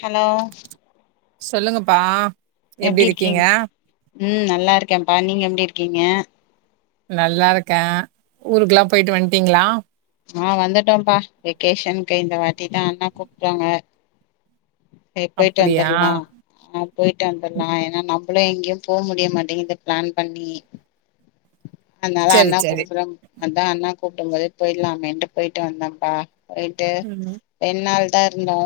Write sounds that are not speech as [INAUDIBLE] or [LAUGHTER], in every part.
Hello சொல்லுங்கப்பா எப்டி எப்டிருக்கிங்க இருக்கீங் ம் நல்லாருக்கேம்ப்பா நீங்க எப்டிருக்கிங்க நல்லாருக்கே ஊருக்குலா போய்ட்டு வன்ட்டிங்ளா ஆ வந்துட்டோம்பா வெக்கேஷன்க்கு இந்த வாட்டி தா அண்ணா கூப்டாங்க செரி போய்ட்டு அப்படியா? வந்தர்லா ஆ போய்ட்டு ம். வந்தர்லா ஏனா நம் புளு எங்கயு போ முடிய மாட்டிங்குது ப்ளான் பண்ணி அதனால சரி, அண்ணா சரி. கூப்புறாங் அதா அண்ணா கூப்டும் போதே போய்டலாமேன்ட்டு போய்ட்டு வந்தம்ப்பா போய்ட்டு ம். ரெண்நாள் தா இருந்தோ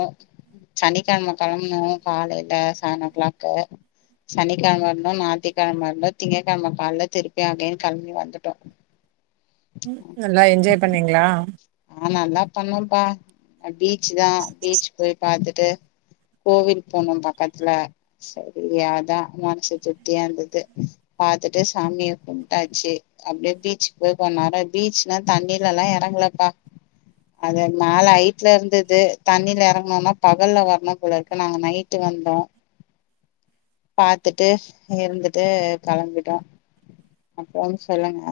சனிக்கெழம கெளம்னோ காலைல செவன் ஓ கிளாக்கு சனிக்கெழம இருந்தோ ஞாயித்துக்கெழம இருந்தோ திங்ககெழம காலைல திரு மே கெளம்பி வந்துட்டோ ம் நல்லா என்ஜாய் பண்ணிங்களா ஆ நல்லா பண்ணோம்ப்பா பீச் தா பீச் போய் பாத்துட்டு கோவில் போனோ பக்கத்துல சரி அதா மனசு திருப்தியா இருந்துது பாத்துட்டு சாமிய கும்ப்டாச்சு அப்டியே பீச் போ இப்ப நட பீச்னா தண்ணிலெல்லா எறங்லப்பா அது மேல ஹைட்ல இருந்துது தண்ணில எறங்கணுனா பகல்ல வரணு போல இருக்கு நாங்க நைட்டு வந்தோ [INAUDIBLE] பாத்துட்டு இருந்துட்டு கெளம்பிட்டோ அப்புற சொல்லுங்க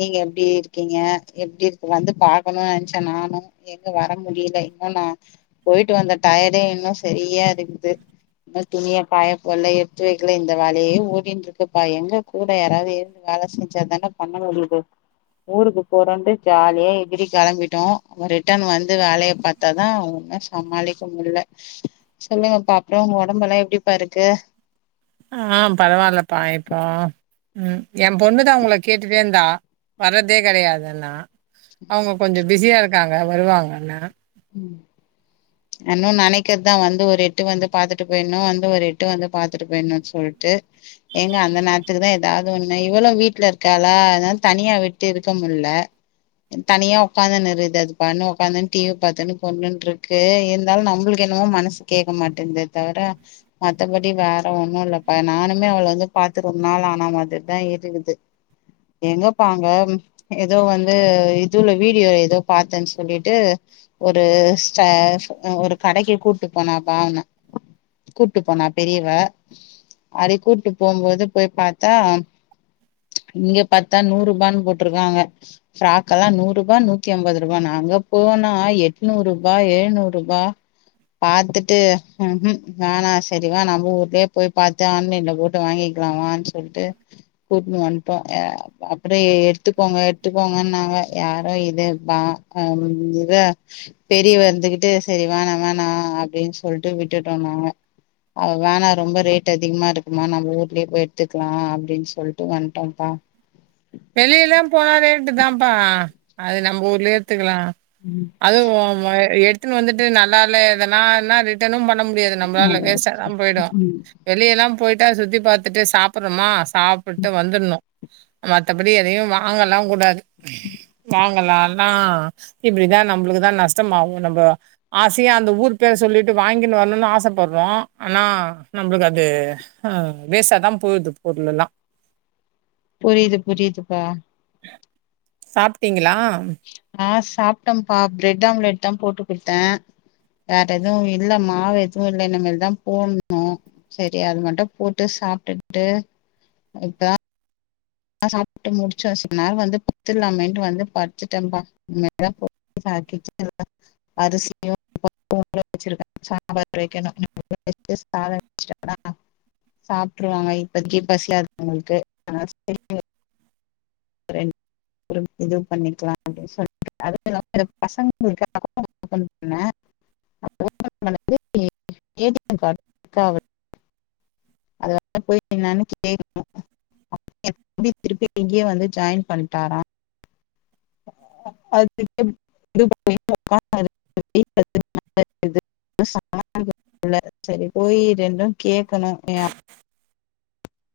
நீங்க எப்டி இருக்கிங்க எப்டி இருக்கு வந்து பாக்கணு நெனைச்ச நானு எங்க வர முடியல இன்னு நா போயிட்டு வந்த டயடே இன்னு சரியா இருக்குது இன்னொ துணிய காயபோல்ல எடுத்து வெக்ல இந்த வேலையே ஓடின்டுருக்குப்பா எங்க கூட யாராவது இருந்து வே கலோசிச்சாதாங்கா பண்ண முடிது ஊருக்கு போறோன்ட்டு ஜாலிய எகிரி கிளம்பிட்டோ ரிட்டன் வந்து வேலையை பாத்தாதா சமாளிக்க முடில சொல்லுங்கப்பா, அப்புற உங்க உடம்பஎல்லா எப்படிப்பா இருக்கு ஆ பரவாயில்லப்பா இப்போ ம் எ பொண்ணுதா உங்கள கேட்டுட்டே இருந்தா வர்றதே கிடையாதுன்னா அவங்க கொஞ்ச பிஸியா இருக்காங்க வருவாங்கன்னு ம் நன்னு நனைக்கிறது தா வந்து ஒரு எட்டு வந்து பாத்துட்டு போயிடணு, வந்து ஒரு எட்டு வந்து பாத்துட்டு போயிணு சொல்லிட் ட்டு எங்க அந்த நேரத்துக்கு தா ஏதாவது ஒண்ணு இவளு வீட்டுல இருக்காளா அதா தனியா விட்டு இருக்க மு இல்ல தனியா உக்காந்துனு அதுபட்ன்னு உகாந்துன்னு டிவி பாத்தன்னு பொண்ணு இருக்கு இருந்தாலு நம்மளுக்கு என்னமோ மனசு கேட்க மாட்டேங்குது தவிர மத்தபடி எப்படி வேற ஒன்னும் இல்லப்ப நானுமே அவள வந்து பாத்து ரொம்ப நாள் ஆனா மாரிதா இருக்குது எங்க பாங்க ஏதோ வந்து இதுல வீடியோ ஏதோ பாத்தேன்னு சொல்லிட்டு ஒரு [UNINTELLIGIBLE] ஒரு கடைக்கு கூட்டு போனா அவனா கூட்டுப் போனா பெரியவ அறி கூட்டு போம்போது போய் பாத்தா இங்க பாத்தா நூறு ரூபான்னு போட்ருக்காங்க பிராக் எல்லா நூறு ரூபா நூத்தி அம்பது ரூபா நாங்க அங்க போனா எட்நூறு ரூபா எழுநூறு ரூபா பாத்துட்டு ம்ஹூ ஆனா சரி வேணா நம்ம ஊர்லயே போய் பாத்து ஆன்லைன்ல போட்டு வாங்கி வேனான்னு சொல்லிட்டு கூப்னு வந்துட்டோ அப் அப்றம் எடுத்துக்கோங்க எடுத்துக்கோங்க நாங்க யாரோ இது இதா பெரியவ இருந்துகிட்டு சரி வேணா வேணா அப்படின்னு சொல்லிட்டு விட்டுட்டோ நாங்க அவ வேணா ரொம்ப ரேட் அதிகமா இருக்குதுமா, நம்ம ஊர்லயே போய் எடுத்துக்கலா அப்படின்னு சொல்லிட்டு வந்துட்டோ பா வெளிய எல்லாம் போனாலே ரேட்டு தாம்பா அது நம் ஊர்லயே ஏடுத்துக்கலா ம் அதுவு உ உ எடுத்துன்னு வந்துட்டு நல்லா இல்லன்னா என்ன ரிட்டனுபன் பன்ன முடியாது நம்மளால வேஸ்டதா நல்லது போயிடு ம் வெளிய எல்லா போ போயிட்டா சுத்தி பாத்துட்டு சாப்றோமா சாப்பிட்டு வந்துணு மத்தபடி எதையு வாங்கலா கூடாது வாங்கலா நா இப்படிதா நம்மளுக்குதா நஷ்டம் ஆகும் நம்ம ஆசையா அந்த ஊர் பேர் சொல்லிட்டு வாங்கி வரணும்னு ஆசப்படுறோ ஆனா நம்மளுக்கு அதுவேஸ்டா தா போகு து பொருளலா புரிது புரிதுப்பா சாப்ட்டீங்களா ஆ சாப்பிட்டோம்பா பிரெட் ஆம்லெட் தா போட்டு கொடுத்தே வேற எதுவு இல்ல மாவு எதுவு இல்லை இனிமேல் தான் போடணு சரி அது மட்டு போட்டு சாப்பிட்டுட்டு இப்பதா சாப்பிட்டு முடிச்சசு கொஞ்ச நேரம் வந்து படுத்துலான்ட்டு வந்து படுத்தடென் பா கிச்சன்ல அரிசியு முருங்க்கா சாம்பார் வைக்கணும் [INAUDIBLE] சாப்பிட்டுருவாங்க இப்பக்கி பசி ஆது உங்களுக்கு [INAUDIBLE] றேன் இது பண்ணிக்கலா அப்படினு சொல்லிட்டு அதுல்லாம பசங்க [UNINTELLIGIBLE] [UNINTELLIGIBLE] ஏடி எம் கார்டு ஒர்க் ஆகல அதல போயி நெனச்சிட்டே இருக்கு எப்படி திருப்பி இங்கயே வந்து ஜாயின் பண்ணிட்டாரா [UNINTELLIGIBLE] சமாளிக்கா முடியல சரி போய் ரெண்டு கேக்கணு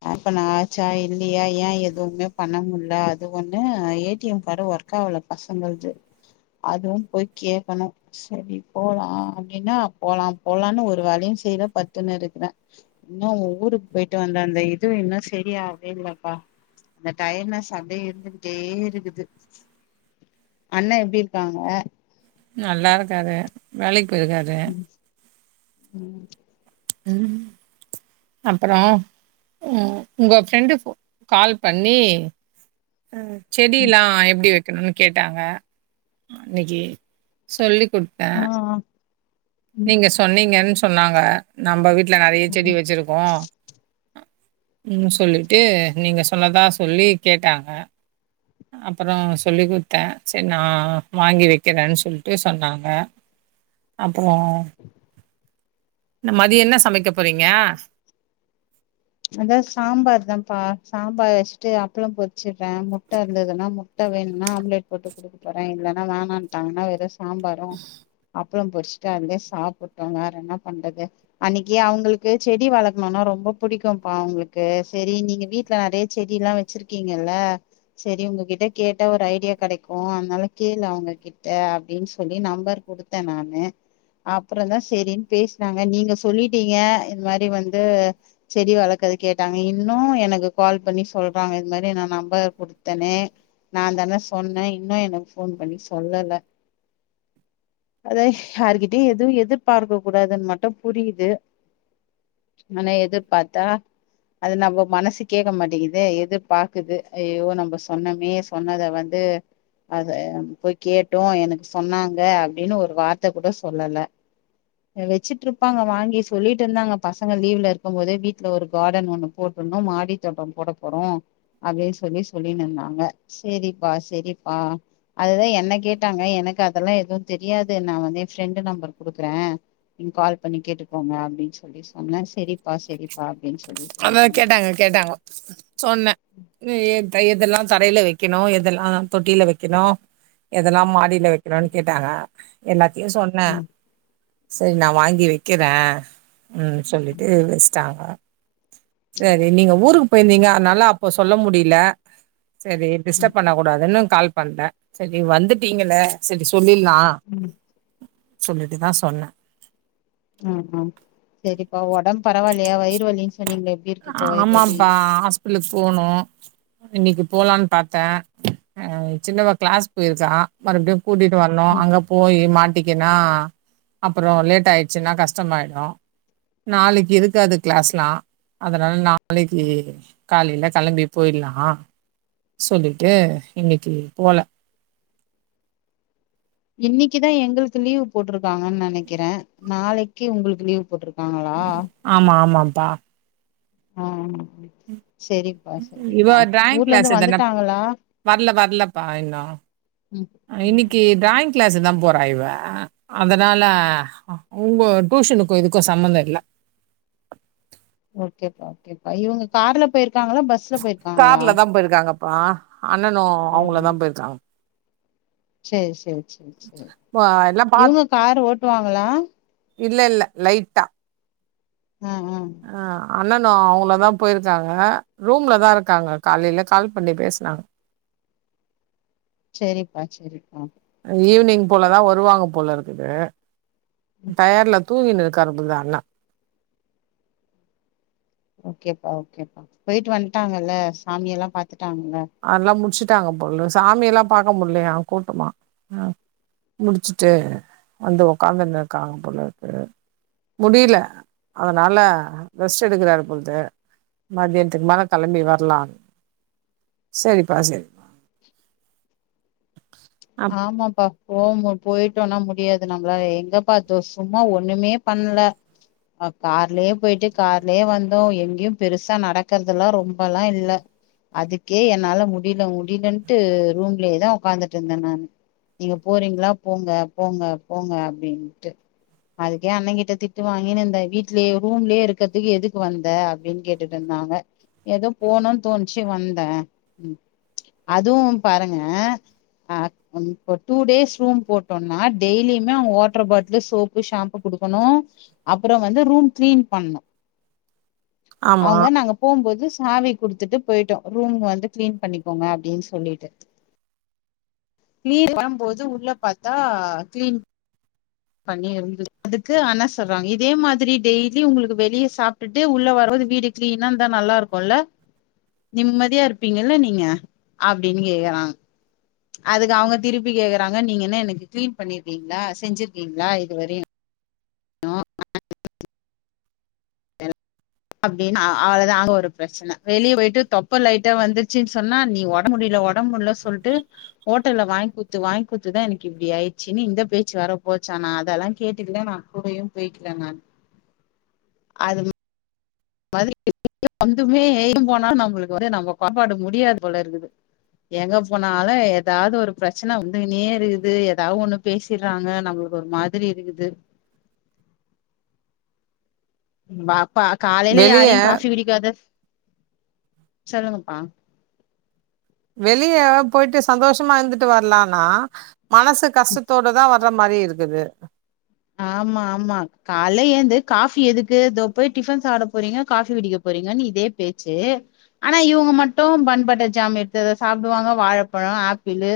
ஓபன் ஆச்சா இல்லையா ஏ எதுவுமே பண்ண முடில அது ஒண்ணு ஏ டி எம் கார்ட ஒர்க்காகுல பசங்களது அதுவும் போய் கேட்கணு சரி போலா அப்படின்னா போலா போலான்னு ஒரு வேலையும் [UNINTELLIGIBLE] படுதுன்னு இருக்கிறே இன்னும் ஊருக்கு போயிட்டு வந்த அந்த இதுவும் இன்னும் சரியாவே இல்லப்பா அந்த டயட்னஸ் அப்படியே இருந்துகிட்டே இருக்குது அண்ண எப்டி இருக்காங்க நல்லா இருக்காரு வேலைக்கு போயிருக்காரு ம் ம் அப்புறம் ம் உங்க ஃப்ரெண்டு கால் பண்ணி செடி எல்லா எப்டி வைக்கணும்னு கேட்டாங்க அன்னைக்கி சொல்லி குடுத்த ஆ ஆ நீங்க சொன்னீங்கன்னு சொன்னாங்க நம்ம வீட்ல நறைய செடி வச்சிருக்கோ ம் சொல்லிட்டு நீங்க சொன்னதா சொல்லி கேட்டாங்க அப்புறம் சொல்லிக்கொடுத்தே சரி நான் வாங்கி வைக்கிறேன்னு சொல்லிட்டு சொன்னாங்க ஆம் ஆ இந்த மதிய என்ன சமைக்க போறீங்க அதான் சாம்பார் தான்ப்பா சாம்பார் வச்சுட்டு அப்பளம் பொறிச்சடுறே முட்ட இருந்ததுனா முட்ட வேணும்னா ஆம்லேட் போட்டு கொடுக்க போறேன் இல்லனா வேணாங்ட்டான்னா வெறும் சாம்பாரும் அப்பளம் பொறிச்சுட்டு அதயே சாப்பிட்டோம் வேற என்ன பண்றது அன்னைக்கு அவங்களுக்கு செடி வளக்கணும்னா ரொம்ப பிடிக்கும்பா உங்களுக்கு சரி நீங்க வீட்ல நறைய செடி எல்லாம் வச்சிருக்கீங்கல்ல சரி உங்ககிட்ட கிட்ட கேட்டா ஒரு ஐடியா கடைக்கு அதனால கேளு அவங்க கிட்ட அப்படின்னு சொல்லி நம்பர் கொடுத்தே நானு அப்புற தான் சரின்னு பேசினாங்க நீங்க சொல்லிட்டீங்க இது மாரி வந்து செடி வளர்க்கறது கேட்டாங்க இன்னும் எனக்கு கால் பண்ணி சொல்றாங்க இது மாரி நா நம்பர் குடுத்தேனே நான் தானே சொன்னே இன்னும் எனக்கு போன் பண்ணி சொல்லல அதான் யாருகிட்டயும் எதுவும் எதிர்பார்க்க கூடாதுன்னு மட்டும் புரியுது ஆனா எதிர்பார்த்தா அது நம்ம மனசு கேட்க மாட்டேங்குது எது பார்க்குது ஐயோ நம்ம சொன்னமே சொன்னதை வந்து து அத போய் கேட்டோ எனக்கு சொன்னாங்க அப்படின்னு ஒரு வார்த்தை கூட சொல்லல வச்சிட்டு இருப்பாங்க வாங்கி சொல்லிட்டு இருந்தாங்க பசங்க லீவ்ல இருக் பார்க்கும் போது வீட்ல ஒரு கார்டன் ஒண்ணு போட்டுணும் மாடி தோட்டம் போட போறோம் அப்படின்னு சொல்லி சொல்லின்னு இருந்தாங்க சரிப்பா சரிப்பா அதுதான் என் என்ன கேட்டாங்க எனக்கு அதெல்லா எதுவும் தெரியாது நான் வந்து என் ஃப்ரெண்ட் நம்பர் குடுக்குறேன் நீங்க கால் பண்ணி கேட்டுக்கோங்க அப்படின்னு சொல்லி சொன்னேன் சரிப்பா சரிப்பா அப்படின்னு சொ அததான் கேட்டாங்க கேட்டாங்க சொன்னே எதல்லா தரையில வைக்கணு எதெல்லா தொட்டில வைக்கணும் எதெல்லா மாடியில வைக்கணும்னு கேட்டாங்க என்ன சொன்னேன் ம் சரி நான் வாங்கி வைக்கிறேன் ம் சொல்லிட்டு சரி நீங்க ஊருக்கு போயிருந்தீங்க அதனால அப்ப சொல்ல முடியல சரி ம் டிஸ்டர்ப் பண்ண கூடாதுன்னு கால் பண்ேன் சரி வந்துட்டீங்கள சரி சொல்லிலா ம் சொல்லிட்டுதான் சொன்ன ம் ம் சரிப்பா உடம்பு பரவாயில்யா வயிறு வலின்னு ன்னீங்கள எப்படி இருக்கு இப்ப வைரூவலி ளுக்கு போனும் இன்னைக்கு போலான்னு பாரத்தே ஆ சின்னவ கிளாஸ் போயிருக்கா மறுபடியும் கூட்டிட்டு வரணோும் ம் அங்க போய் மாட்ட ட்டிக்குன்னா அப்புறம் லேட் ஆயிடுச்சுன்னா கஷ்டமாயிடு நாளைக்கு இருக்காது கிளாஸ்லா அதனால நாளைக்கு காலையில கிளம்பி போயிடலா சொல்லிட்டு இன்னைக்கு போல இன்னைக்குதான் எங்களுக்கு லீவ் போட்ருக்காங்கன்னு நினைக்கிறேன் நாளைக்கு உங்களுக்கு லீவு் போட்ருக் க்காங்களா ப ஆ செரிப்பா செரிப்பா ஊர்லேந்து வந்துட்டாங்களா வர்ல வர்லப்பா இன்னோ ம் ம் க்ளேஸு தா போறா இவ அதனால உங்க டூஷனுக்கு இதுக்கு சம்மந்தம் இல்ல ஓகேப்பா ஓகேப்பா இவுங்க கார்ல போய்ருக்காங்ளா பஸ்ல போய்ருக்காங்ளா பா அண்ணனு அவுங்ளதா போய்ருக்காங் சேர் சேர் சே சே அ எல்லாம் இவுங்க கரு ஓட்டுவாங்களா இல்லெல்ல லைட்டா ம் ம் அண்ணனு அவுங்ளு தா போய்ருக்காங்க ரூம்ல தா இருக்காங்க காலைல கால் பண்ணி பேஸ்னாங் சேரிப்பா சேரிப்பா ஈவ்னிங் போல தா வருவாங்க போலருக்குது டயர்ல தூங்கின்னு இருக்காரு புர்தா அண்ணா ஓகேப்பா ஓகேப்பா பொயிட்டு வன்ட்டாங்கல்ல சாமி எல்லா பாத் அத்லா முட்ச்சுட்டாங்க பொள்ளு சாமி எல்லா பாக்க முட்லயா கூட்டமா ம் முட்ச்ட்டு வந்து ஒக்காந் இர்ந்துர்க்காங்க பொளர்க்கு முடிய்ல அதனால ரெஸ்ட் எடுக்குறாரு பொல்து மத்யன்த்துக்கு மேல களம்பி வர்லா செரிப்பா செரி ஆமாப்பா ஓமு பொயிட்டோனா முடியாது நம்ளா எங்க பாத்தோ சும்மா ஒன்னுமே பண்ல அ கார்லயே போயிட்டு கார்லே வந்தோ எங்யு பெருசா நடக்கறதுலா ரொம்பலா இல்ல அதுக்கே என்னால முடிய்ல முடிலன்டு ரூம்லேதா ஒக்காந்துட்ருந்தன் நான் நீங்க போறீங்ளா போங்க போங்க போங்க அபின்ட்டு அதுக்கே அண்ணன் கிட்ட திட்டு வாங்கினு இந்த வீட்லியே ரூம்லே இருக்கற்துக் எதுக்கு வந்த அப்பின் கேட்டுட்டு வந்த நாங்க ஏதோ போணுன் தோன்ச்சி வந்த அதுவு பாருங்க அ டூ டேஸ் ரூம் போட்டோன்னா டெய்லிய்மே அவுங் வாட்ர பாட்லு சோப்பு ஷாம்பு குடுக்கணு அப்றொ வந்து ரூம் க்ளீன் பண்ணு ஆமா அவுங்க நாங்க போம்போது ஹாவி குட்த்துட்டு பொய்ட்டோ ரூம் வந்து க்ளீன் பண்ணிக்கோங்க அப்டீன் சொல்லிட்டு க்ளீன் [INAUDIBLE] போது உள்ள பாத்தா க்ளீன் பண்ணி இருந்து அதுக்கு அண்ண சொல்றாங் இதே மாதுரி டெய்லி உங்ளுக்கு வெளிய சாப்டுட்டு உள்ள வரோ வீடு க்ளீனாந்தா நல்லாருக்கொல்ல நிம்மதியா இருப்பீங்கல்ல நீங்க அப்டினு கேக்குறா அதுக்கு அவுங்க திருப்பி கேக்குறாங்க நீங்க என்ன எனக்கு க்ளீன் பண்ணிர்ப்பீங்ளா செஞ்சிர்க்கீங்ளா இதுவரியு நா [INAUDIBLE] என்ஹல அப்டினு அ அவுளோதா அங்க ஒரு ப்ரச்சன வெளிய பொயிட்டு தொப்ப லைட்டா வந்துர்ச்சின் சொன்னா நீ ஒட முடில இல்ல ஒடம் முல்ல சொல்ட்டு ஓட்டல்ல வாய்ங்குத்து வாய்ங்குத்துதா எனக்கு இப்டி ஆயிற்ச்சினு இந்த பேச்சு வரப்போ போச்சா நா அதலா கேட்டுக்குல நா கூடயு பேய்க்கில நான் [INAUDIBLE] அதும் மதுரி [INAUDIBLE] வந்துமே [INAUDIBLE] போனா நம்புளுக்கு வந்து நம்ம பாப்பாடு முடியாது போல இருக்குது எங்க போனாலு எதாது ஒரு ப்ரச்சன வந்துகுனேருக்குது எதாவ் ஒன்னு பேசிற்றாங்க நம்ளு ஒரு மாதுரி இருக்குது [INAUDIBLE] ம் வாப்பா காலைல வெளிய யாரையு காஃபி பிடிக்காது சொல்லுங்கப்பா வெளிய போயிட்டு சந்தோஷமா இருந்துட்டு வர்லானா மனசு கஷ்டத்தோட தா வர்ற மாரி இருக்குது ஆமா ஆமா கால்ல ஏந்து காஃபி எதுக்கு இதோ போய் டிஃபன் சாப்ட போறீங்க காஃபி குடிக்க போற் றீங்கனு இதே பேச்சு ஆனா இவுங்க மட்டு பன் பட்டர் ஜாம் எடுத்து சாப்டுவாங்க வாழப்பழ ஆப்பிளு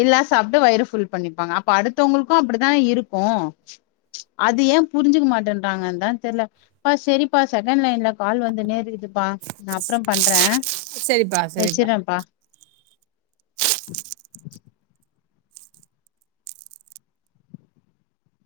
இதுலா சாப்ட்டு வயிற ஃபுல் பண்ணிப்பாங்க அப்ப அடுத்தவ்ங்களுக்கு அப்டித்தா இருக்கு [INAUDIBLE] அது ஏ புரிஞ்சுக்க மாட்டேன்றாங்கன் தா தெர்ல ப்பா செரிப்பா செகண்ட் லைன்ல கால் வந்துன்னே இருக்குது ப்பா நா அப்ற பண்றே சரிப்பா சரிப்பா வெச்சுட்றேப்பா [INAUDIBLE]